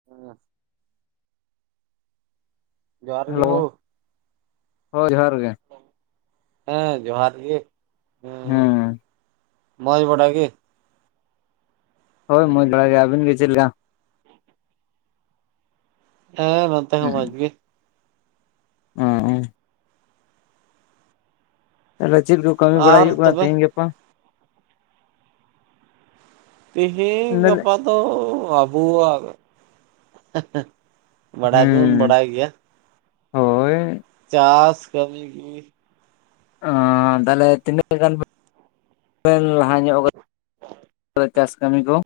[unintelligible] ᱡᱚᱸᱦᱟᱨ ᱜᱮ ‌ᱦᱳ ᱦᱮᱞᱳ ᱦᱳᱭ ᱡᱚᱦᱟᱨ ᱜᱮ ᱦᱮᱸ ᱡᱚᱦᱟᱨ ᱜᱮ ᱦᱮᱸ ᱦᱩᱸ ᱢᱚᱡᱽ ᱵᱟᱰᱟ ᱜᱮ? ᱦᱳᱭ ᱢᱚᱡᱽ ᱵᱟᱲᱟ ᱜᱮ᱾ ᱟᱹᱵᱤᱱ ᱜᱮ ᱪᱮ ᱞᱮᱠᱟ? ᱦᱮᱸ ᱱᱚᱛᱮ ᱦᱚᱸ ᱢᱚᱡᱽ ᱜᱮ᱾ ᱚ ᱛᱟᱦᱚᱞᱮ ᱪᱮᱫ ᱠᱚ ᱠᱟᱹᱢᱤ ᱵᱟᱲᱟᱭ ᱟᱨ ᱦᱩᱭᱩᱜ ᱠᱟᱱᱟ ᱛᱚᱵᱮ ᱛᱮᱦᱮᱧ ᱜᱟᱯᱟ? ᱛᱤᱦᱤᱧ ᱦᱮᱸ ᱜᱟᱯᱟ ᱫᱚ ᱟᱵᱚᱣᱟᱜ ᱵᱟᱰᱟᱭ ᱫᱚᱵᱚᱱ ᱵᱟᱰᱟᱭ ᱜᱮᱭᱟ ᱦᱳᱭ ᱪᱟᱥ ᱠᱟᱹᱢᱤ ᱜᱤ ᱚ ᱛᱟᱦᱚᱞᱮ ᱛᱤᱱᱟᱹᱜ ᱜᱟᱱ ᱵᱮᱱ ᱞᱟᱦᱟ ᱧᱚᱜ ᱪᱟᱥ ᱠᱟᱹᱢᱤ ᱠᱚ?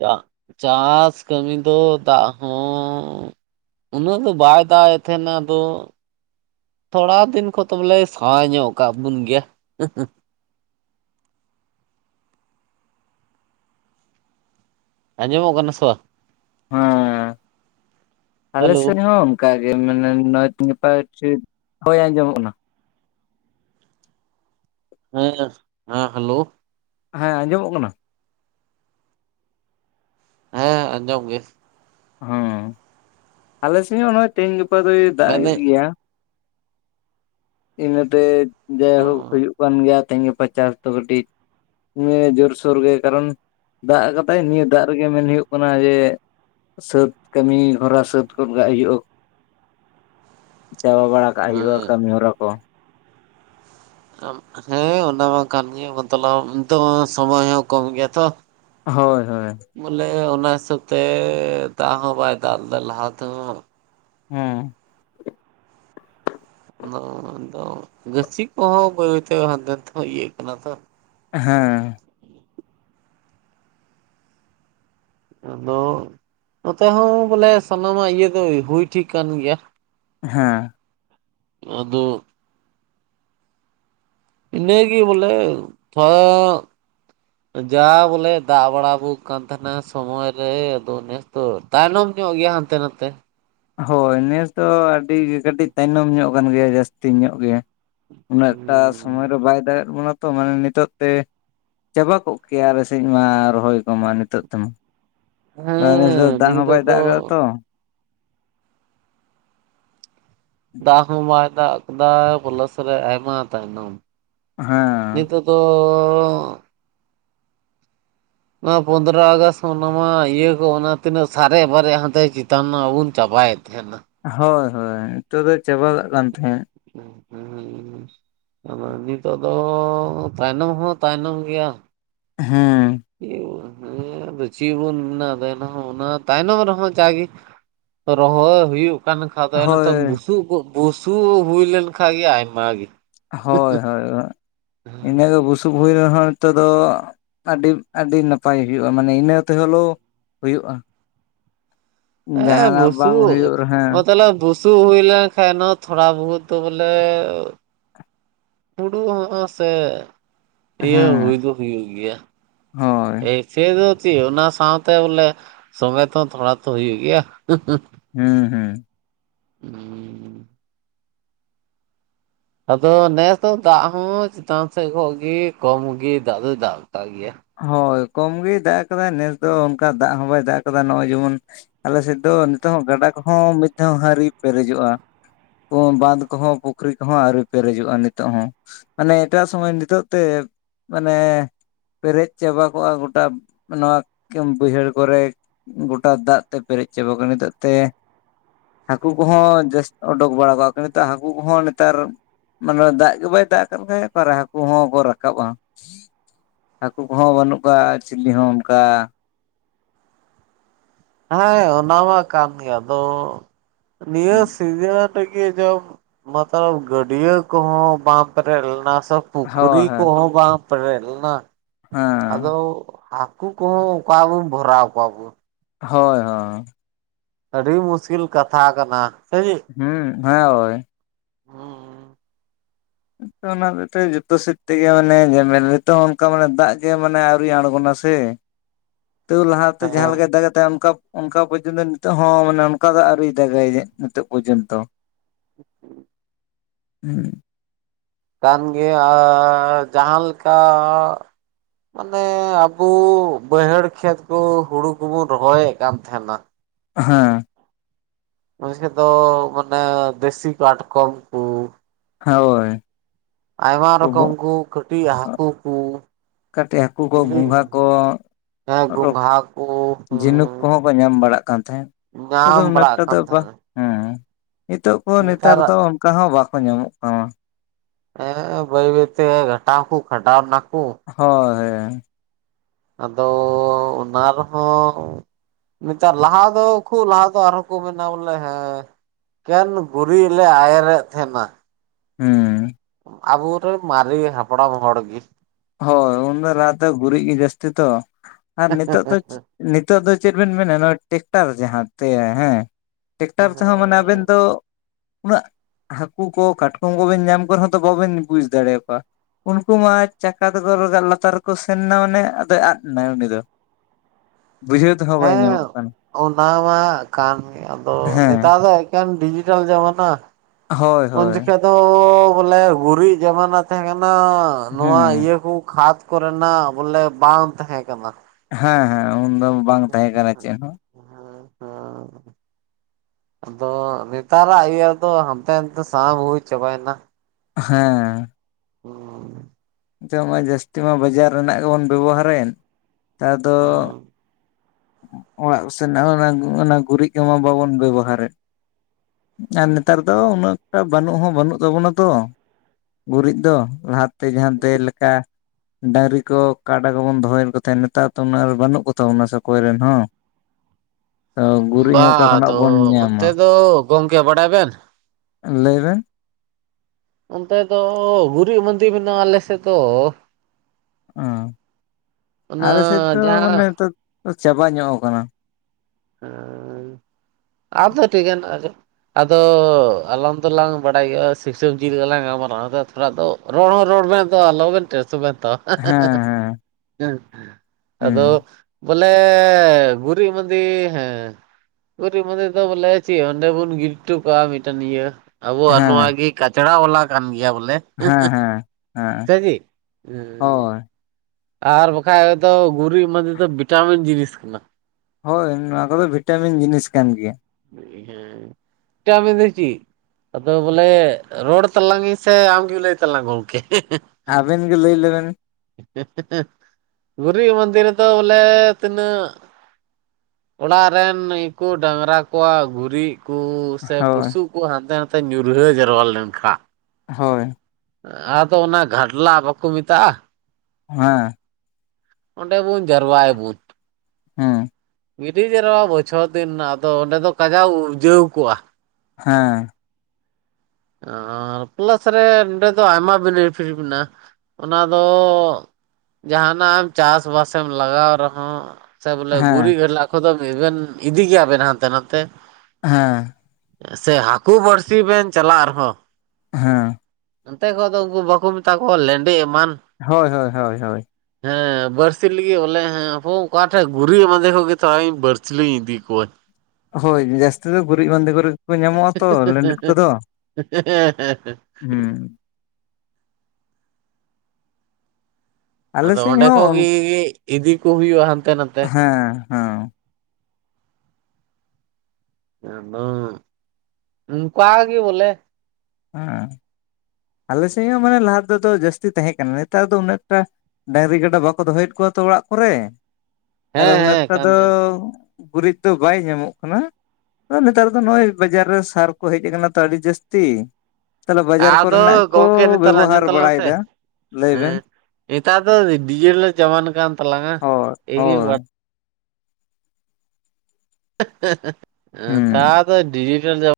ᱪᱟᱜ ᱪᱟᱥ ᱠᱟᱹᱢᱤ ᱫᱚ ᱫᱟᱜ ᱦᱚᱸ ᱩᱱᱟᱹᱜ ᱫᱚ ᱵᱟᱭ ᱫᱟᱜ ᱮᱫ ᱛᱟᱦᱮᱸᱱᱟ ᱟᱫᱚ ᱛᱷᱚᱲᱟ ᱫᱤᱱ ᱠᱚᱛᱚ ᱵᱚᱞᱮ ᱥᱟᱦ ᱧᱚᱜ ᱠᱟᱫ ᱵᱚᱱ ᱜᱮᱭᱟ᱾ ᱟᱸᱡᱚᱢᱚᱜ ᱠᱟᱱᱟ ᱥᱮ ᱵᱟ? ᱦᱮᱸ ᱟᱞᱮ ᱦᱮᱞᱳ ᱥᱮᱫ ᱦᱚᱸ ᱚᱱᱠᱟ ᱜᱮ ᱢᱟᱱᱮ ᱱᱚᱭ ᱛᱤᱦᱤᱧ ᱜᱟᱯᱟ ᱦᱳᱭ ᱟᱸᱡᱚᱢᱚᱜ ᱠᱟᱱᱟ ᱦᱮ ᱦᱟ ᱦᱟᱞᱳ ᱦᱮᱸ ᱟᱸᱡᱚᱢᱚᱜ ᱠᱟᱱᱟ? ᱦᱮᱸ ᱟᱸᱡᱚᱢ ᱜᱮ ᱚ ᱟᱞᱮ ᱥᱮᱫ ᱦᱚᱸ ᱱᱚᱜᱚᱭ ᱛᱮᱦᱮᱧ ᱜᱟᱯᱟ ᱫᱚᱭ ᱫᱟᱜ ᱮ ᱢᱮᱱᱫᱟᱹᱧ ᱜᱮᱭᱟ᱾ ᱤᱱᱟᱹᱛᱮ ᱡᱟᱭᱦᱳᱠ ᱦᱩᱭᱩᱜ ᱠᱟᱱ ᱜᱮᱭᱟ ᱛᱮᱦᱮᱧ ᱜᱟᱯᱟ ᱪᱟᱥ ᱫᱚ ᱠᱟᱹᱴᱤᱡ ᱱᱤᱭᱟᱹ ᱡᱳᱨᱥᱳᱨ ᱜᱮ ᱠᱟᱨᱚᱱ ᱫᱟᱜ ᱠᱟᱫᱟᱭ ᱱᱤᱭᱟᱹ ᱫᱟᱜ ᱨᱮᱜᱮ ᱢᱮᱱ ᱦᱩᱭᱩᱜ ᱠᱟᱱᱟ ᱡᱮ ᱥᱟᱹᱛ ᱠᱟᱹᱢᱤ ᱦᱚᱨᱟ ᱥᱟᱹᱛ ᱜᱚᱫ ᱠᱟᱜ ᱦᱩᱭᱩᱜᱼᱳ᱾ ᱪᱟᱵᱟ ᱵᱟᱲᱟ ᱠᱟᱜ ᱦᱩᱭᱩᱜᱼᱟ ᱦᱮᱸ ᱠᱟᱹᱢᱤ ᱦᱚᱨᱟ ᱠᱚ᱾ ᱦᱮᱸ ᱚᱱᱟᱢᱟ ᱠᱟᱱ ᱜᱮᱭᱟ ᱢᱚᱛᱞᱚᱵ ᱱᱤᱛᱚᱜ [unintelligible] ᱥᱚᱢᱚᱭ ᱦᱚᱸ ᱠᱚᱢ ᱜᱮᱭᱟ ᱛᱚ᱾ ᱦᱳᱭ ᱦᱳᱭ᱾ ᱵᱚᱞᱮ ᱚᱱᱟ ᱦᱤᱥᱟᱹᱵ ᱛᱮ ᱫᱟᱜ ᱦᱚᱸ ᱵᱟᱭ ᱫᱟᱜ ᱞᱮᱫᱟ ᱞᱟᱦᱟ ᱛᱮᱦᱚᱸ᱾ ᱦᱮᱸ᱾ ᱦᱚᱸ ᱟᱫᱚ ᱜᱟᱹᱪᱷᱤ ᱠᱚᱦᱚᱸ [unintelligible] ᱦᱟᱱᱛᱮ ᱱᱟᱛᱮ ᱦᱚᱸ ᱤᱭᱟᱹᱜ ᱠᱟᱱᱟ ᱛᱚ᱾ ᱦᱮᱸ᱾ ᱟᱫᱚ ᱱᱚᱛᱮ ᱦᱚᱸ ᱵᱚᱞᱮ ᱥᱟᱱᱟᱢᱟᱜ ᱤᱭᱟᱹ ᱫᱚ ᱦᱩᱭ ᱴᱷᱤᱠ ᱠᱟᱱ ᱜᱮᱭᱟ᱾ ᱦᱮᱸ᱾ ᱟᱫᱚ ᱤᱱᱟᱹ ᱜᱮ ᱵᱚᱞᱮ ᱛᱷᱚᱲᱟ ᱜᱟᱱᱚᱜ ᱡᱟ ᱵᱚᱞᱮ ᱫᱟᱜ ᱵᱟᱲᱟ [unintelligible] ᱠᱟᱱ ᱛᱟᱦᱮᱸᱱᱟ ᱥᱚᱢᱚᱭ ᱨᱮ ᱟᱫᱚ ᱱᱮᱥ ᱛᱚ ᱛᱟᱭᱱᱚᱢ ᱧᱚᱜ ᱜᱮᱭᱟ ᱦᱟᱱᱛᱮ ᱱᱟᱱᱛᱮ᱾ ᱦᱳᱭ ᱱᱮᱥ ᱫᱚ ᱟᱹᱰᱤ ᱠᱟᱹᱴᱤᱡ ᱛᱟᱭᱱᱚᱢ ᱧᱚᱜ ᱠᱟᱱ ᱜᱮᱭᱟ ᱡᱟᱹᱥᱛᱤ ᱧᱚᱜ ᱜᱮ᱾ ᱩᱱᱟᱹᱜ ᱮᱠᱴᱟ ᱥᱚᱢᱚᱭ ᱨᱮ ᱵᱟᱭ ᱫᱟᱜᱮᱫ ᱵᱚᱱᱟ ᱛᱚ ᱢᱟᱱᱮ ᱱᱤᱛᱚᱜ ᱛᱮ ᱪᱟᱵᱟ ᱠᱚᱜ ᱠᱮᱭᱟ ᱟᱞᱮ ᱥᱮᱫ ᱢᱟ ᱨᱚᱦᱚᱭ ᱠᱚᱢᱟ ᱱᱤᱛᱚᱜ ᱛᱮᱢᱟ᱾ ᱟᱨ ᱱᱮᱥ ᱫᱚ ᱦᱮᱸ ᱫᱟᱜ ᱦᱚᱸ ᱱᱤᱛᱚᱜ ᱵᱟᱭ ᱫᱚ ᱫᱟᱜ ᱠᱟᱫᱟ ᱛᱚ᱾ ᱫᱟᱜ ᱦᱚᱸ ᱵᱟᱭ ᱫᱟᱜ ᱟᱠᱟᱫᱟ [unintelligible] ᱨᱮ ᱟᱭᱢᱟ ᱛᱟᱭᱱᱚᱢ᱾ ᱦᱮᱸ᱾ ᱱᱩᱛᱚᱜ ᱫᱚᱻ ᱱᱚᱣᱟ ᱯᱚᱸᱫᱽᱨᱟ ᱟᱜᱚᱥᱴ ᱚᱱᱟ ᱢᱟ ᱤᱭᱟᱹ ᱠᱚ ᱚᱱᱟ ᱛᱤᱱᱟᱹᱜ ᱥᱟᱨᱮᱜ ᱵᱟᱨᱮᱜ ᱦᱟᱱᱛᱮ ᱪᱮᱛᱟᱱ ᱢᱟ ᱵᱚᱱ ᱪᱟᱵᱟᱭᱮᱫ ᱛᱟᱦᱮᱸᱱᱟ᱾ ᱦᱳᱭ ᱦᱳᱭ ᱱᱤᱛᱚᱜ ᱫᱚ ᱪᱟᱵᱟ ᱠᱟᱜ ᱠᱟᱱ ᱛᱟᱦᱮᱸᱫ᱾ [inaudible] ᱟᱵᱟᱨ ᱱᱤᱛᱚᱜ ᱫᱚ ᱛᱟᱭᱱᱚᱢ ᱦᱚᱸ ᱛᱟᱭᱱᱚᱢ ᱜᱮᱭᱟ᱾ ᱦᱮᱸ᱾ [inaudible] ᱦᱮᱸ ᱟᱫᱚ ᱪᱮᱫ ᱵᱚᱱ ᱢᱮᱱᱟ ᱮᱱᱦᱚᱸ ᱚᱱᱟ ᱛᱟᱭᱱᱚᱢ ᱨᱮᱦᱚᱸ ᱡᱟᱜᱮ ᱨᱚᱦᱚᱭ ᱦᱩᱭᱩᱜ ᱠᱟᱱ ᱦᱳᱭ [unintelligible] ᱵᱩᱥᱩᱵ ᱠᱚᱜ ᱵᱩᱥᱩᱵ ᱦᱩᱭ ᱞᱮᱱᱠᱷᱟᱱ ᱜᱮ ᱟᱭᱢᱟ ᱜᱮ᱾ ᱦᱳᱭ ᱦᱳᱭ ᱦᱳᱭ, ᱤᱱᱟᱹ ᱜᱮ ᱵᱩᱥᱩᱵ ᱦᱩᱭ ᱨᱮᱦᱚᱸ ᱱᱤᱛᱚᱜ ᱫᱚ ᱟᱰᱤ, ᱟᱰᱤ ᱱᱟᱯᱟᱭ ᱦᱩᱭᱩᱜᱼᱟ ᱢᱟᱱᱮ ᱤᱱᱟᱹ ᱛᱮᱦᱚᱞᱮ ᱦᱩᱭᱩᱜᱼᱟ᱾ ᱦᱮᱸ ᱡᱟᱦᱟᱱᱟᱜ ᱵᱟᱝ ᱵᱩᱥᱩᱵ ᱦᱩᱭᱩᱜ ᱨᱮᱦᱚᱸ ᱦᱚᱸ ᱛᱟᱦᱚᱞᱮ ᱵᱩᱥ ᱥᱩᱵ ᱦᱩᱭ ᱞᱮᱱ ᱠᱷᱟᱡ ᱱᱚ ᱛᱷᱚᱲᱟ ᱵᱚᱦᱩᱛ ᱫᱚ ᱵᱚᱞᱮ ᱦᱩᱲᱩ ᱦᱚᱸᱜ-ᱚ ᱥᱮ ᱤᱭᱟᱹ ᱦᱩᱭ ᱦᱮᱸ ᱫᱚ ᱦᱩᱭᱩᱜ ᱜᱮᱭᱟ, ᱦᱳᱭ [unintelligible] ᱫᱚ ᱪᱮᱫ ᱚᱱᱟ ᱥᱟᱶᱛᱮ ᱵᱚᱞᱮ, ᱥᱚᱸᱜᱮ ᱛᱮᱦᱚᱸ ᱛᱷᱚᱲᱟ ᱛᱚ ᱦᱩᱭᱩᱜ ᱜᱮᱭᱟ᱾ ᱦᱩᱸ ᱦᱩᱸ᱾ [inaudible] ᱟᱫᱚ ᱱᱮᱥ ᱫᱚ ᱫᱟᱜ ᱦᱚᱸ ᱪᱮᱛᱟᱱ ᱥᱮᱫ ᱠᱷᱚᱡ ᱜᱮ ᱠᱚᱢ ᱜᱮ ᱫᱟᱜ ᱫᱚ ᱫᱟᱜ ᱠᱟᱜ ᱜᱮᱭᱟ᱾ ᱦᱳᱭ ᱠᱚᱢ ᱜᱮᱭ ᱫᱟᱜ ᱟᱠᱟᱫᱟ ᱱᱮᱥ ᱫᱚ ᱚᱝᱠᱟ ᱫᱟᱜ ᱦᱚᱸ ᱵᱟᱭ ᱫᱟᱜ ᱟᱠᱟᱫᱟ ᱱᱚᱜᱼᱚᱭ ᱡᱮᱢᱚᱱ ᱟᱞᱮ ᱥᱮᱫ ᱫᱚ ᱱᱤᱛᱚᱜ ᱜᱟᱰᱟ ᱠᱚᱦᱚᱸ ᱢᱤᱫ ᱫᱷᱟᱣ [unintelligible] ᱟᱹᱣᱨᱤ ᱯᱮᱨᱮᱡᱚᱜᱼᱟ᱾ [unintelligible] ᱵᱟᱸᱫ ᱠᱚᱦᱚᱸ, ᱯᱩᱠᱷᱨᱤ ᱠᱚᱦᱚᱸ ᱟᱹᱣᱨᱤ ᱯᱮᱨᱮᱡᱚᱜᱼᱟ ᱱᱤᱛᱚᱜ ᱦᱚᱸ᱾ ᱢᱟᱱᱮ ᱮᱴᱟᱜ ᱥᱚᱢᱚᱭ ᱱᱤᱛᱚᱜ ᱛᱮ ᱢᱟᱱᱮ ᱯᱮᱨᱮᱡ ᱪᱟᱵᱟ ᱠᱚᱜᱼᱟ ᱜᱚᱴᱟ ᱱᱚᱣᱟ [inaudible] ᱵᱟᱹᱭᱦᱟᱹᱲ ᱠᱚᱨᱮ᱾ ᱜᱚᱴᱟ ᱫᱟᱜ ᱛᱮ ᱯᱮᱨᱮᱡ ᱪᱟᱵᱟ ᱠᱚᱣᱟ ᱱᱤᱛᱟᱜ ᱛᱮ, ᱦᱟᱹᱠᱩ ᱠᱚᱦᱚᱸ ᱡᱟᱹᱥᱛᱤ ᱚᱰᱚᱠ ᱵᱟᱲᱟ ᱠᱚᱜ ᱱᱤᱛᱚᱜ ᱦᱟᱹᱠᱩ ᱠᱚᱦᱚᱸ ᱱᱮᱛᱟᱨ, ᱢᱟᱱᱮ ᱫᱟᱜ ᱜᱮ ᱵᱟᱭ ᱫᱟᱜ ᱠᱟᱱ ᱠᱷᱟᱡ ᱦᱟᱹᱠᱩ ᱦᱚᱸᱠᱚ ᱨᱟᱠᱟᱵᱟᱼᱟ᱾ ᱦᱟᱹᱠᱩ ᱠᱚᱦᱚᱸ ᱵᱟᱹᱱᱩᱜ ᱠᱚᱣᱟ ᱟᱨ ᱪᱤᱞᱤ ᱦᱚᱸ ᱚᱱᱠᱟ᱾ ᱦᱮᱸ ᱚᱱᱟᱢᱟ ᱠᱟᱱ ᱜᱮᱭᱟ ᱟᱫᱚ ᱱᱤᱭᱟᱹ ᱨᱮᱜᱤ ᱡᱚ ᱢᱟᱛᱞᱟᱵ ᱜᱟᱹᱰᱭᱟᱹ ᱠᱚᱦᱚᱸ ᱵᱟᱝ ᱯᱮᱨᱮᱡ ᱞᱮᱱᱟ ᱥᱚ ᱦᱳᱭ ᱯᱩᱠᱷᱨᱤ ᱦᱳᱭ ᱠᱚᱦᱚᱸ ᱵᱟᱝ ᱯᱮᱨᱮᱡ ᱞᱮᱱᱟ ᱟᱫᱚ ᱦᱮᱸ ᱠᱩ ᱠᱚᱦᱚᱸ ᱚᱠᱟ ᱵᱚᱱ ᱵᱷᱚᱨᱟᱣ ᱠᱚᱣᱟᱵᱩᱱ᱾ ᱦᱳᱭ ᱦᱳᱭ᱾ ᱟᱹᱰᱤ ᱢᱩᱥᱠᱤᱞ ᱠᱟᱛᱷᱟ ᱠᱟᱱᱟ ᱾ ᱦᱩᱸ ᱦᱮᱸ ᱦᱳᱭ᱾ ᱦᱩᱸ᱾ ᱚᱱᱠᱟᱱᱟᱜ ᱢᱤᱫᱴᱮᱱ ᱡᱚᱛᱚ ᱥᱮᱫ ᱛᱮᱜᱮ ᱢᱟᱱᱮ ᱡᱮᱢᱮᱞ ᱱᱤᱛ ᱦᱚᱸ ᱚᱱᱠᱟ ᱢᱟᱱᱮ ᱫᱟᱜ ᱜᱮ ᱢᱟᱱᱮ ᱟᱹᱣᱨᱤ ᱟᱬᱜᱚᱱᱟ ᱥᱮ᱾ ᱛᱮ ᱛᱟᱹᱣ ᱞᱟᱦᱟᱛᱮ ᱪᱮᱫ ᱡᱟᱦᱟᱸ ᱦᱮᱸ ᱞᱮᱠᱟᱭ ᱫᱟᱜᱮᱫ ᱛᱟᱦᱮᱸ ᱚᱱᱠᱟ᱾ ᱚᱱᱠᱟ ᱯᱚᱡᱡᱚᱱᱛᱚ ᱱᱤᱛᱚᱜ ᱦᱚᱸ ᱢᱟᱱᱮ ᱚᱱᱠᱟ ᱫᱚ ᱟᱹᱣᱤᱭ ᱫᱟᱜᱟᱭ ᱡᱮ ᱱᱤᱛᱚᱜ ᱯᱚᱡᱡᱚᱱᱛᱚ᱾ [inaudible] ᱦᱩ᱾ ᱠᱟᱱᱜᱮ ᱟᱨ ᱡᱟᱦᱟᱸ ᱞᱮᱠᱟ᱾ ᱢᱟᱱᱮ ᱟᱵᱩ ᱵᱟᱹᱭᱦᱟᱹᱲ ᱠᱷᱮᱛ ᱠᱩ ᱦᱩᱲᱩ ᱠᱩ ᱵᱚᱱ ᱨᱚᱦᱚᱭᱮᱫ ᱠᱟᱱ ᱛᱟᱦᱮᱸᱱᱟ᱾ ᱦᱮᱸ᱾ ᱢᱮᱥᱠᱮ ᱫᱚ ᱢᱟᱱᱮ ᱫᱮᱥᱤ ᱠᱟᱴᱠᱚᱢ ᱠᱩ᱾ ᱦᱳᱭ᱾ ᱟᱭᱢᱟ ᱨᱚᱠᱚᱢ ᱠᱩ ᱠᱟᱹᱴᱤᱡ ᱦᱟᱹᱠᱩ ᱠᱩ᱾ ᱠᱟᱹᱴᱤᱡ ᱦᱟᱹᱠᱩ ᱠᱚ ᱜᱚᱝᱜᱷᱟ ᱠᱚ᱾ ᱦᱮᱸ ᱳᱜ ᱜᱚᱸᱜᱷᱟ ᱠᱚ ᱡᱷᱤᱱᱩᱠ ᱠᱚᱦᱚᱸ ᱠᱚ ᱧᱟᱢ ᱵᱟᱲᱟᱜ ᱠᱟᱱ ᱛᱟᱦᱮᱸᱫ᱾ ᱱᱮᱛᱟᱨ ᱫᱚ ᱧᱟᱢ ᱵᱟᱲᱟᱜ ᱚᱱᱮᱠᱴᱟ ᱫᱚ ᱠᱟᱱ ᱵᱟᱝ᱾ ᱛᱟᱦᱮᱸᱱᱟ ᱦᱩᱸ ᱱᱤᱛᱚᱜ ᱠᱚ ᱱᱮᱛᱟᱨ ᱫᱚ ᱱᱮᱛᱟᱨᱟᱜ ᱚᱱᱠᱟ ᱦᱚᱸ ᱵᱟᱠᱚ ᱧᱟᱢᱚᱜ ᱠᱟᱱᱟ᱾ ᱦᱮᱸ ᱵᱟᱹᱭ ᱵᱟᱹᱭ ᱛᱮ ᱜᱷᱟᱴᱟᱣ ᱠᱚ ᱠᱷᱟᱸᱰᱟᱣ ᱱᱟᱠᱩ᱾ ᱦᱳᱭ᱾ ᱟᱫᱚ ᱚᱱᱟ ᱨᱮᱦᱚᱸ᱾ ᱱᱮᱛᱟᱨ ᱞᱟᱦᱟ ᱫᱚ ᱠᱷᱩ ᱞᱟᱦᱟ ᱫᱚ ᱟᱨᱦᱚᱸ ᱠᱚ ᱢᱮᱱᱟ ᱵᱚᱞᱮ ᱦᱮᱸ᱾ ᱮᱠᱮᱱ ᱜᱩᱨᱤᱡ ᱞᱮ ᱟᱶᱮᱨᱮᱫ ᱛᱟᱦᱮᱱᱟ᱾ ᱦᱩᱸ᱾ ᱟᱵᱩ ᱨᱮᱱ ᱢᱟᱨᱮ ᱦᱟᱯᱲᱟᱢ ᱦᱚᱲ ᱜᱤ᱾ ᱦᱳᱭ ᱩᱱᱫᱟᱨᱟ ᱛᱮ ᱜᱩᱨᱤᱡ ᱜᱤ ᱡᱟᱹᱥᱛᱤ ᱛᱚ ᱟᱨ ᱱᱤᱛᱳᱜ ᱛᱚ ᱱᱤᱛᱚᱜ ᱫᱚ ᱪᱮᱫ ᱵᱮᱱ ᱢᱮᱱᱟ ᱱᱚᱣᱟ ᱴᱮᱠᱴᱟᱨ ᱡᱟᱦᱟᱸ ᱛᱮ ᱦᱮᱸ᱾ ᱴᱮᱠᱴᱟᱨ ᱪᱟᱸᱦᱟ ᱢᱟᱱᱮ ᱟᱵᱮᱱ ᱦᱮᱸ ᱫᱚ, ᱩᱱᱟᱹᱜ ᱦᱟᱹᱠᱩ ᱠᱚ ᱠᱟᱴᱠᱚᱢ ᱠᱚᱵᱮᱱ ᱧᱟᱢ ᱠᱚ ᱨᱮᱦᱚᱸ ᱛᱚ ᱵᱟᱵᱮᱱ ᱵᱩᱡᱽ ᱫᱟᱲᱮᱭᱟᱠᱚᱣᱟ᱾ ᱩᱱᱠᱩ ᱢᱟ᱾ ᱪᱟᱠᱟ ᱫᱚ ᱜᱚᱨᱜᱟᱞ ᱞᱟᱛᱟᱨ ᱨᱮᱠᱚ ᱥᱮᱱᱱᱟ ᱢᱟᱱᱮ ᱟᱫᱚᱭ ᱟᱫ ᱮᱱᱟᱭ ᱩᱱᱤ ᱫᱚ᱾ ᱵᱩᱡᱷᱟᱹᱣ ᱫᱚᱦᱚ᱾ ᱦᱮᱸ ᱚᱱᱟ ᱢᱟ ᱠᱟᱱ ᱜᱮ ᱟᱫᱚ ᱦᱮᱸ ᱱᱮᱛᱟᱨ ᱫᱚ᱾ ᱞᱮᱱ ᱰᱤᱡᱤᱴᱟᱞ ᱡᱟᱢᱟᱱᱟ ᱦᱳᱭ ᱩᱱ ᱦᱳᱭ ᱡᱚᱠᱷᱮᱡ᱾ ᱛᱚ ᱵᱚᱞᱮ ᱜᱩᱨᱤᱡ ᱡᱟᱢᱟᱱᱟ ᱛᱟᱦᱮᱸ ᱠᱟᱱᱟ ᱱᱚᱣᱟ ᱦᱮᱸ ᱤᱭᱟᱹ ᱠᱩ ᱠᱷᱟᱛ ᱠᱚᱨᱮᱱᱟᱜ ᱵᱚᱞᱮ ᱵᱟᱝ ᱛᱟᱦᱮᱸ ᱠᱟᱱᱟ᱾ ᱦᱮᱸ ᱦᱮᱸ ᱩᱱᱫᱚ ᱵᱟᱝ ᱛᱟᱦᱮᱸ ᱠᱟᱱᱟ ᱪᱮᱫ ᱦᱚᱸ᱾ ᱦᱮᱸ ᱦᱮᱸ᱾ ᱟᱫᱚ ᱱᱮᱛᱟᱨᱟᱜ ᱤᱭᱟᱹ ᱫᱚ ᱦᱟᱱᱛᱮ ᱱᱟᱱᱛᱮ ᱥᱟᱦᱟᱢ ᱦᱩᱭ ᱪᱟᱵᱟᱭᱱᱟ᱾ ᱦᱮᱸ᱾ ᱦᱩᱸ᱾ ᱱᱤᱛᱚᱜ ᱢᱟ ᱡᱟᱹᱥᱛᱤ ᱢᱟ ᱵᱟᱡᱟᱨ ᱨᱮᱱᱟᱜ ᱜᱮᱵᱚᱱ ᱵᱮᱵᱚᱦᱟᱨᱮᱫ᱾ ᱛᱟᱨ ᱫᱚ ᱚᱲᱟᱜ ᱥᱮᱱᱟᱜ ᱦᱚᱸ ᱱᱟᱜ ᱚᱱᱟ ᱜᱩᱨᱤᱡ ᱠᱚᱢᱟ ᱵᱟᱵᱚᱱ ᱵᱮᱵᱚᱦᱟᱨᱮᱫ᱾ ᱟᱨ ᱱᱮᱛᱟᱨ ᱫᱚ ᱩᱱᱟᱹᱜ ᱮᱴᱟᱜ ᱵᱟᱹᱱᱩᱜ ᱦᱚᱸ ᱵᱟᱹᱱᱩᱜ ᱛᱟᱵᱚᱱᱟ ᱛᱚ᱾ ᱜᱩᱨᱤᱡ ᱫᱚ ᱞᱟᱦᱟᱛᱮ ᱡᱟᱦᱟᱸ ᱛᱮ ᱞᱮᱠᱟ ᱰᱟᱝᱨᱤ ᱠᱚ, ᱠᱟᱰᱟ ᱠᱚ ᱵᱚᱱ ᱫᱚᱦᱚᱭᱮᱫ ᱠᱚ ᱛᱟᱦᱮᱸᱫ᱾ ᱱᱮᱛᱟᱨ ᱛᱚ ᱚᱱᱟᱹᱜ ᱟᱨ ᱵᱟᱹᱱᱩᱜ ᱠᱚ ᱛᱟᱵᱚᱱᱟ ᱥᱮ ᱚᱠᱚᱭᱨᱮᱱ ᱦᱚᱸ᱾ ᱛᱚ ᱜᱩᱨᱤᱡ ᱵᱟ ᱦᱚᱸ ᱚᱠᱟ ᱠᱷᱚᱱᱟᱜ ᱟᱫᱚ ᱵᱚᱱ ᱚᱱᱛᱮ ᱧᱟᱢᱟ? ᱫᱚ ᱜᱚᱝᱠᱮ ᱵᱟᱰᱟᱭ ᱵᱮᱱ ᱞᱟᱹᱭ ᱵᱮᱱ᱾ ᱚᱱᱛᱮ ᱫᱚ ᱜᱩᱨᱤᱡ ᱵᱟᱺᱫᱤ ᱢᱮᱱᱟᱜ-ᱟ ᱟᱞᱮᱥᱮᱫ ᱫᱚ᱾ ᱚᱸ ᱚᱱᱟ ᱟᱞᱮ ᱥᱮᱫ ᱫᱚ ᱢᱟᱱᱮ ᱡᱟᱦᱟᱸ ᱱᱤᱛᱚ ᱪᱟᱵᱟ ᱧᱚᱜ ᱟᱠᱟᱱᱟ᱾ ᱦᱳᱭ᱾ ᱟᱫᱚ ᱴᱷᱤᱠᱮᱱ ᱟᱡᱮ ᱟᱫᱚ ᱟᱞᱟᱝ ᱫᱚᱞᱟᱝ ᱵᱟᱰᱟᱭ ᱜᱮᱭᱟ ᱥᱤᱥᱟᱹᱵ ᱡᱤᱞ ᱜᱮᱞᱟᱝ ᱜᱟᱞᱢᱟᱨᱟᱣ ᱫᱟ᱾ ᱛᱷᱚᱨᱟ ᱟᱫᱚ ᱨᱚᱲ ᱦᱚᱸ ᱨᱚᱲ ᱵᱮᱱ ᱟᱛᱚ ᱟᱞᱚᱵᱮᱱ ᱴᱮᱱᱥᱮᱱᱵᱮᱱ ᱦᱟᱛᱟᱣᱟ ᱦᱮᱸ [unintelligible] ᱦᱮᱸ [inaudible] ᱟᱫᱚ ᱦᱩᱸ ᱵᱚᱞᱮ ᱜᱩᱨᱤᱡ ᱢᱟᱺᱫᱤ ᱦᱮᱸ᱾ ᱜᱩᱨᱤᱡ ᱢᱟᱺᱫᱮ ᱫᱚ ᱵᱚᱞᱮ ᱪᱮᱜᱽ ᱚᱸᱰᱮ ᱵᱚᱱ ᱜᱤ-ᱴᱚ ᱠᱟᱜ-ᱟ ᱢᱤᱫᱴᱟᱱ ᱤᱭᱟᱹ, ᱟᱵᱚᱣᱟᱜ ᱱᱚᱶᱟ ᱦᱮᱸ ᱜᱮ ᱠᱟᱪᱲᱟ ᱵᱟᱞᱟ ᱠᱟᱱ ᱜᱮᱭᱟ ᱵᱚᱞᱮ ᱦᱮᱸ [unintelligible] ᱦᱮᱸ ᱦᱮᱸ ᱥᱮ ᱠᱤ᱾ ᱦᱩᱸ᱾ ᱦᱳᱭ ᱟᱨ ᱵᱟᱠᱷᱟᱡ ᱫᱚ ᱜᱩᱨᱤᱡ ᱢᱟᱫᱮ ᱫᱚ ᱵᱷᱤᱴᱟᱢᱤᱱ ᱡᱤᱱᱤᱥ ᱠᱟᱱᱟ᱾ ᱦᱳᱭ ᱱᱚᱣᱟ ᱠᱚᱫᱚ ᱵᱷᱤᱴᱟᱢᱤᱱ ᱡᱤᱱᱤᱥ ᱠᱟᱱ ᱜᱮᱭᱟ᱾ ᱦᱮᱸ ᱵᱷᱤᱴᱟᱢᱤᱱ ᱫᱚ ᱪᱤᱫ? ᱟᱫᱚ ᱵᱚᱞᱮ ᱨᱚᱲ ᱛᱟᱞᱟᱝᱧᱤᱧ ᱥᱮ ᱟᱢᱜᱮᱢ ᱞᱟᱹᱭ ᱛᱟᱞᱟᱝ ᱜᱚᱢᱠᱮ [unintelligible] ᱟᱵᱮᱱ ᱜᱮ ᱞᱟᱹᱭ ᱞᱮᱵᱮᱱ᱾ [unintelligible] ᱜᱩᱨᱤᱡ ᱢᱟᱸᱫᱮ ᱨᱮᱫᱚ ᱵᱚᱞᱮ ᱛᱤᱱᱟᱹᱜ ᱚᱲᱟᱜ ᱨᱮᱱ ᱠᱩ ᱰᱟᱝᱨᱟ ᱠᱚᱣᱟᱜ ᱜᱩᱨᱤᱡ ᱠᱩ ᱥᱮ ᱦᱳᱭ ᱵᱩᱥᱩᱵ ᱠᱚ ᱦᱟᱱᱛᱮ ᱱᱟᱛᱮ ᱧᱩᱨᱦᱟᱹ ᱡᱟᱨᱣᱟ ᱞᱮᱱ ᱠᱷᱟ᱾ ᱦᱳᱭ᱾ ᱟᱫᱚ ᱚᱱᱟ ᱜᱷᱟᱴᱞᱟᱜ ᱵᱟᱠᱚ ᱢᱮᱛᱟᱜᱼᱟ᱾ ᱦᱮᱸ᱾ ᱚᱸᱰᱮ ᱵᱚᱱ ᱡᱟᱨᱣᱟᱭᱟᱵᱚᱱ᱾ ᱦᱩᱸ᱾ ᱜᱤᱴᱤᱡ ᱡᱮᱨᱣᱟ ᱵᱚᱪᱷᱚᱨ ᱫᱤᱱ ᱨᱮᱱᱟᱜ ᱟᱫᱚ ᱚᱸᱰᱮ ᱫᱚ ᱠᱟᱡᱟᱣ ᱩᱨᱡᱟᱹᱣ ᱠᱚᱜᱼᱟ᱾ ᱦᱮᱸ᱾ ᱟᱨ ᱯᱚᱞᱟᱥ ᱨᱮ ᱱᱚᱸᱰᱮ ᱫᱚ ᱟᱭᱢᱟ ᱵᱮᱤᱯᱷᱤᱴ ᱢᱮᱱᱟᱜᱼᱟ᱾ ᱚᱱᱟ ᱫᱚ ᱡᱟᱦᱟᱱᱟᱜ ᱮᱢ ᱪᱟᱥ ᱵᱟᱥᱮᱢ ᱞᱟᱜᱟᱣ ᱨᱮᱦᱚᱸ ᱥᱮ ᱵᱚᱞᱮ ᱦᱮᱸ ᱜᱩᱨᱤᱡ ᱜᱮᱞᱟ ᱠᱚᱫᱚ ᱢᱮ ᱵᱮᱱ ᱤᱫᱤ ᱜᱮᱭᱟ ᱵᱮᱱ ᱦᱟᱱᱛᱮ ᱱᱟᱛᱮ᱾ ᱦᱮᱸ᱾ ᱥᱮ ᱦᱟᱠᱩ ᱵᱟᱹᱲᱥᱤ ᱵᱮᱱ ᱪᱟᱞᱟᱜ ᱨᱮᱦᱚᱸ ᱦᱮᱸ᱾ ᱚᱱᱛᱮ ᱠᱚ ᱟᱫᱚ ᱩᱱᱠᱩ ᱵᱟᱠᱚ ᱢᱮᱛᱟ ᱠᱚᱣᱟ ᱞᱮᱸᱰᱮᱡ ᱮᱢᱟᱱ᱾ ᱦᱳᱭ ᱦᱳᱭ ᱦᱳᱭ ᱦᱳᱭ᱾ ᱦᱮᱸ ᱵᱟᱨᱥᱤ ᱞᱟᱹᱜᱤᱫ ᱵᱚᱞᱮ ᱦᱮᱸ ᱦᱚ ᱚᱠᱟ ᱴᱷᱮᱡᱽ ᱜᱩ ᱜᱩᱨᱤᱡ ᱢᱟᱫᱮ ᱠᱷᱚᱡᱽ ᱜᱮᱛᱚ ᱟᱸᱧ ᱵᱟᱹᱲᱤ ᱞᱤᱧ ᱤᱫᱤ ᱠᱚᱣᱟ ᱦᱳᱭ ᱡᱟᱹᱥᱛᱤ ᱫᱚ ᱜᱩᱨᱤᱡ ᱵᱟᱸᱫᱮ ᱠᱚᱨᱮᱜ ᱠᱚ ᱧᱟᱢᱚᱜᱼᱟ ᱛᱚ ᱞᱮᱸᱰᱮᱛ ᱠᱚᱫᱚ᱾ ᱦᱩᱸᱻ ᱟᱞᱮ ᱟᱫᱚ ᱥᱮᱫ ᱚᱸᱰᱮ ᱦᱚᱸ ᱠᱷᱚᱡ ᱚᱱ ᱜᱤ ᱤᱫᱤ ᱠᱚ ᱦᱩᱭᱩᱜᱼᱟ ᱦᱟᱱᱛᱮ ᱱᱟᱛᱮ᱾ ᱦᱚᱸᱻ ᱟᱸᱫᱚ ᱱᱚᱝᱠᱟ ᱜᱮ ᱵᱚᱞᱮ ᱦᱮᱸ ᱟᱞᱮ ᱥᱮᱫ ᱦᱚᱸ ᱢᱟᱱᱮ ᱞᱟᱦᱟ ᱛᱮᱫᱚ ᱡᱟᱹᱥᱛᱤ ᱛᱟᱦᱮᱸ ᱠᱟᱱᱟ ᱱᱮᱛᱟᱨ ᱫᱚ ᱩᱱᱟᱹᱜ ᱴᱟ ᱰᱟᱹᱭᱨᱤ ᱠᱟᱰᱟ ᱵᱟᱠᱚ ᱫᱚᱦᱚᱭᱮᱫ ᱠᱚᱣᱟ ᱛᱚ ᱚᱲᱟᱜ ᱠᱚᱨᱮ ᱛᱟᱦᱞᱮ ᱦᱮᱸ ᱩᱱᱟᱹᱜ ᱦᱮᱸ ᱴᱟ ᱠᱟᱱ ᱫᱚ ᱜᱮᱭᱟᱢ ᱜᱩᱨᱤᱡ ᱫᱚ ᱵᱟᱭ ᱧᱟᱢᱚᱜ ᱠᱟᱱᱟ, ᱱᱮᱛᱟᱨ ᱫᱚ ᱱᱚᱜ-ᱚᱭ ᱵᱟᱡᱟᱨ ᱨᱮ ᱥᱟᱨ ᱠᱚ ᱦᱮᱡ ᱟᱠᱟᱱᱟ ᱛᱚ ᱟᱹᱰᱤ ᱡᱟᱹᱥᱛᱤ ᱛᱟᱦᱚᱞᱮ ᱵᱟᱡᱟᱨ ᱟᱫᱚ ᱠᱚᱨᱮᱱᱟᱜ ᱠᱚ ᱜᱚᱝᱠᱮ ᱱᱮᱛᱟᱨ ᱟᱸᱡᱚᱢ ᱵᱮᱵᱚᱦᱟᱨ ᱛᱟᱞᱟᱝ ᱢᱮᱥᱮ ᱵᱟᱲᱟᱭᱮᱫᱟ ᱞᱟᱹᱭ ᱵᱮᱱ ᱱᱮᱛᱟᱨ ᱫᱚ ᱰᱤᱡᱮᱴ ᱡᱟᱵᱟᱱ ᱠᱟᱱ ᱛᱟᱞᱟᱝ-ᱟ ᱦᱳᱭ ᱮᱠᱤᱼᱼ ᱦᱳᱭ ᱦᱮᱜ-ᱮᱜ ᱦᱩᱸ ᱛᱟ ᱫᱚ ᱰᱤᱡᱤᱴᱟᱞ ᱡᱟᱼᱼ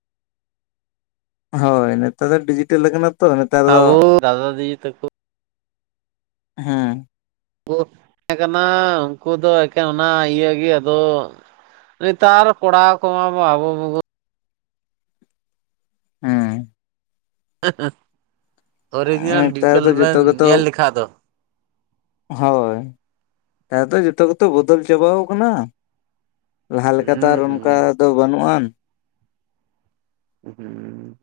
ᱦᱚᱭ ᱱᱮᱛᱟᱨ ᱫᱚ ᱰᱤᱡᱤᱴᱮᱞ ᱠᱟᱱᱟ ᱛᱚ ᱱᱮᱛᱟᱨ ᱫᱚ ᱟᱵᱚ ᱫᱟᱫᱟ ᱫᱤᱫᱤ ᱛᱟᱠᱚ ᱦᱮᱸ [inaudible] ᱛᱟᱦᱮᱸ ᱠᱟᱱᱟ ᱩᱱᱠᱩ ᱫᱚ ᱮᱠᱮᱱ ᱚᱱᱟ ᱤᱭᱟᱹ ᱜᱮ ᱟᱫᱚ ᱱᱮᱛᱟᱨ ᱠᱚᱲᱟ ᱠᱚᱢᱟ ᱟᱵᱚ ᱵᱚᱼᱼᱼ ᱦᱮᱸ ᱚᱨᱤᱡᱤᱱᱟᱞ ᱱᱮᱛᱟᱨ ᱰᱤᱡᱴᱮᱞ ᱫᱚ ᱵᱮᱱ ᱡᱚᱛᱚ ᱜᱮᱛᱚ ᱧᱮᱞ ᱞᱮᱠᱷᱟᱱ ᱫᱚ ᱦᱳᱭ ᱦᱮᱛᱚ ᱡᱚᱛᱚ ᱠᱚᱛᱚ ᱵᱚᱫᱚᱞ ᱪᱟᱵᱟ ᱠᱟᱱᱟ ᱞᱟᱦᱟ ᱞᱮᱠᱟ ᱛᱚ ᱦᱩᱸ ᱟᱨ ᱚᱱᱠᱟ ᱦᱩᱸ ᱫᱚ ᱵᱟᱹᱱᱩᱜ ᱟᱱ [inaudible]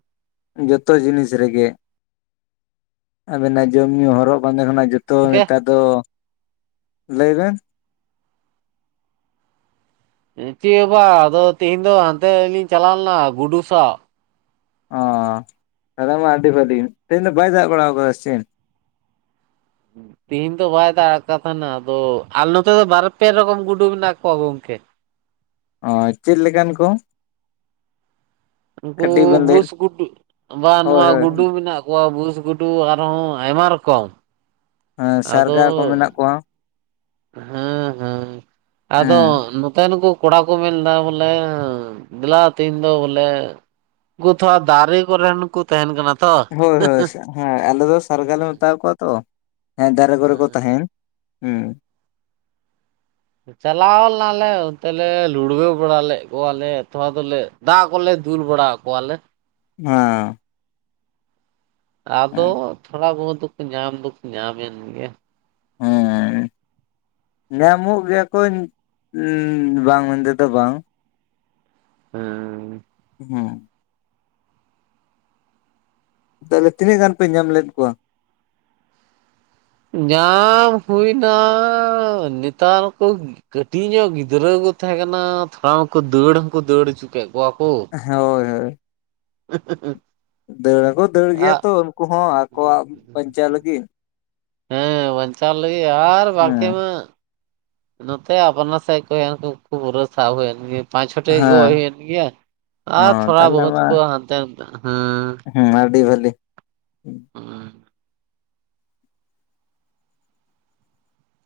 ᱡᱚᱛᱚ ᱡᱤᱱᱤᱥ ᱨᱮᱜᱮ ᱟᱵᱮᱱᱟᱜ ᱡᱚᱢ ᱧᱩ ᱦᱚᱨᱚᱜ ᱵᱟᱸᱫᱮ ᱠᱷᱚᱱᱟᱜᱚ ᱡᱚᱼᱼᱼ ᱛᱚ ᱜᱚᱝᱠᱮ ᱱᱮᱛᱟᱨ ᱫᱚ ᱞᱟᱹᱭ ᱵᱮᱱ ᱪᱮᱫ ᱵᱟ ᱟᱫᱚ ᱛᱮᱦᱤᱧ ᱫᱚ ᱦᱟᱱᱛᱮ ᱞᱤᱧ ᱪᱟᱞᱟᱣ ᱞᱮᱱᱟ ᱜᱩᱰᱩ ᱥᱟᱵ ᱚ ᱛᱟᱦᱚᱞᱮ ᱢᱟ ᱟᱰᱤ ᱵᱷᱟᱜᱤ ᱛᱮᱦᱮᱧ ᱫᱚ ᱵᱟᱭ ᱫᱟᱜ ᱵᱟᱲᱟ ᱠᱟᱜ‌ ᱟᱭ ᱥᱮᱪᱮᱜ ᱛᱤᱦᱤᱧ ᱫᱚ ᱵᱟᱭ ᱫᱟᱜ ᱠᱟᱫᱟ ᱱᱟ ᱟᱫᱚ ᱟᱞ ᱱᱚᱛᱮ ᱫᱚ ᱵᱟᱨᱯᱮ ᱨᱚᱠᱚᱢ ᱜᱩᱰᱩ ᱢᱮᱱᱟᱜ ᱠᱚᱣᱟ ᱜᱚᱢᱠᱮ ᱚ ᱪᱮᱫ ᱞᱮᱠᱟᱱ ᱠᱚ ᱩᱱᱠᱩ ᱠᱟᱹᱴᱤᱡ ᱵᱮᱱ ᱞᱟᱹᱭ ᱵᱩᱥ ᱜᱩᱰᱩ ᱵᱟ ᱦᱳᱭ ᱱᱚᱣᱟ ᱦᱳᱭ ᱜᱩᱰᱩ ᱢᱮᱱᱟᱜ ᱣᱟᱜ ᱵᱩᱥ ᱜᱩᱰᱩ ᱟᱨᱦᱚᱸ ᱟᱭᱢᱟ ᱨᱚᱠᱚᱢ ᱦᱮ ᱥᱟᱨᱜᱟ ᱠᱚ ᱢᱮᱱᱟᱜ ᱠᱚᱣᱟ ᱦᱩᱸ ᱦᱩᱸ ᱟᱫᱚ ᱦᱮᱸ ᱱᱚᱛᱮ ᱱᱩᱠᱩ ᱠᱚᱲᱟ ᱠᱚ ᱢᱮᱱ ᱮᱫᱟ ᱵᱚᱞᱮ ᱫᱮᱞᱟ ᱛᱮᱦᱮᱧ ᱫᱚ ᱵᱚᱞᱮ ᱩᱱᱠᱩ ᱛᱚ ᱟᱨ ᱫᱟᱨᱮ ᱠᱚᱨᱮᱱ ᱠᱚ ᱛᱟᱦᱮᱱ ᱠᱟᱱᱟ ᱛᱚ ᱦᱳᱭ ᱦᱳᱭ ᱦᱮᱸ ᱟᱞᱮ ᱫᱚ ᱥᱟᱨᱜᱟᱞᱮ ᱢᱮᱛᱟ ᱠᱚᱣᱟ ᱛᱚ ᱦᱮᱸ ᱫᱟᱨᱮ ᱠᱚᱨᱮ ᱠᱚ ᱛᱟᱦᱮᱱ ᱦᱩᱸ ᱪᱟᱞᱟᱣ ᱞᱮᱱᱟᱞᱮ ᱚᱱᱛᱮ ᱞᱮ ᱞᱩᱲᱵᱟᱹ ᱵᱟᱲᱟ ᱞᱮᱫ ᱠᱚᱣᱟᱞᱮ ᱛᱷᱚᱲᱟ ᱫᱚᱞᱮ ᱫᱟᱜ ᱠᱚᱞᱮ ᱫᱩᱞ ᱵᱟᱲᱟ ᱠᱚᱣᱟᱞᱮ [unintelligible] ᱟᱫᱚ ᱛᱷᱚᱲᱟ ᱵᱚᱦᱩᱫ ᱫᱚᱠᱚ ᱧᱟᱢ ᱫᱚᱠᱚ ᱧᱟᱢᱮᱱ ᱜᱮ ᱦᱮᱸ [inaudible] ᱧᱟᱢᱚᱜ ᱜᱮᱭᱟ ᱠᱚ ᱩᱸᱻ ᱵᱟᱝ ᱢᱮᱱ ᱛᱮᱫᱚ ᱫᱚ ᱵᱟᱝ ᱦᱮᱸ ᱦᱩᱸ ᱛᱟᱦᱚᱞᱮ ᱛᱤᱱᱟᱹᱜ ᱜᱟᱱ ᱯᱮ ᱧᱟᱢ ᱞᱮᱫ ᱠᱚᱣᱟ? ᱧᱟᱢ ᱦᱩᱭᱱᱟ ᱱᱮᱛᱟᱨ ᱠᱚ ᱠᱟᱹᱴᱤᱡ ᱧᱚᱜ ᱜᱤᱫᱽᱨᱟᱹ ᱠᱚ ᱛᱟᱦᱮᱸ ᱠᱟᱱᱟ ᱛᱷᱚᱲᱟ ᱢᱟᱠᱚ ᱫᱟᱹᱲ ᱦᱚᱸᱠᱚ ᱫᱟᱹᱲ ᱩᱪᱩ ᱠᱮᱫ ᱠᱚᱣᱟ ᱠᱚ ᱦᱳᱭ ᱦᱳᱭ ᱩᱩᱸᱩ ᱦᱩᱸ ᱫᱟᱹᱲᱟ ᱦᱚᱸᱠᱚ ᱫᱟᱹᱲ ᱜᱮᱭᱟ ᱛᱚ ᱩᱱᱠᱩ ᱦᱚᱸ ᱟᱠᱚᱣᱟᱜ ᱵᱟᱧᱪᱟᱣ ᱞᱟᱹᱜᱤᱫ ᱦᱮᱸ ᱵᱟᱧᱪᱟᱣ ᱞᱟᱹᱜᱤᱫ ᱟᱨ ᱵᱟᱨᱯᱮ ᱦᱮᱸ ᱢᱟ ᱱᱚᱛᱮ ᱟᱯᱱᱟ ᱥᱟᱭ ᱠᱚ ᱠᱷ ᱠᱷᱩᱵ ᱯᱩᱨᱟᱹ ᱥᱟᱵ ᱦᱩᱭ ᱮᱱᱜᱮ ᱯᱟᱸᱪ ᱪᱷᱚᱴᱤ ᱦᱮᱸ ᱜᱚᱡ ᱦᱩᱭᱮᱱ ᱜᱮᱭᱟ ᱚ ᱟᱨ ᱛᱷᱚᱲᱟ ᱵᱚᱦᱩᱛ ᱠᱚ ᱦᱟᱱᱛᱮ ᱱᱟᱛᱮ ᱦᱮᱸ ᱦᱩᱸ ᱟᱹᱰᱤ ᱵᱷᱟᱞᱤ ᱦᱩᱸ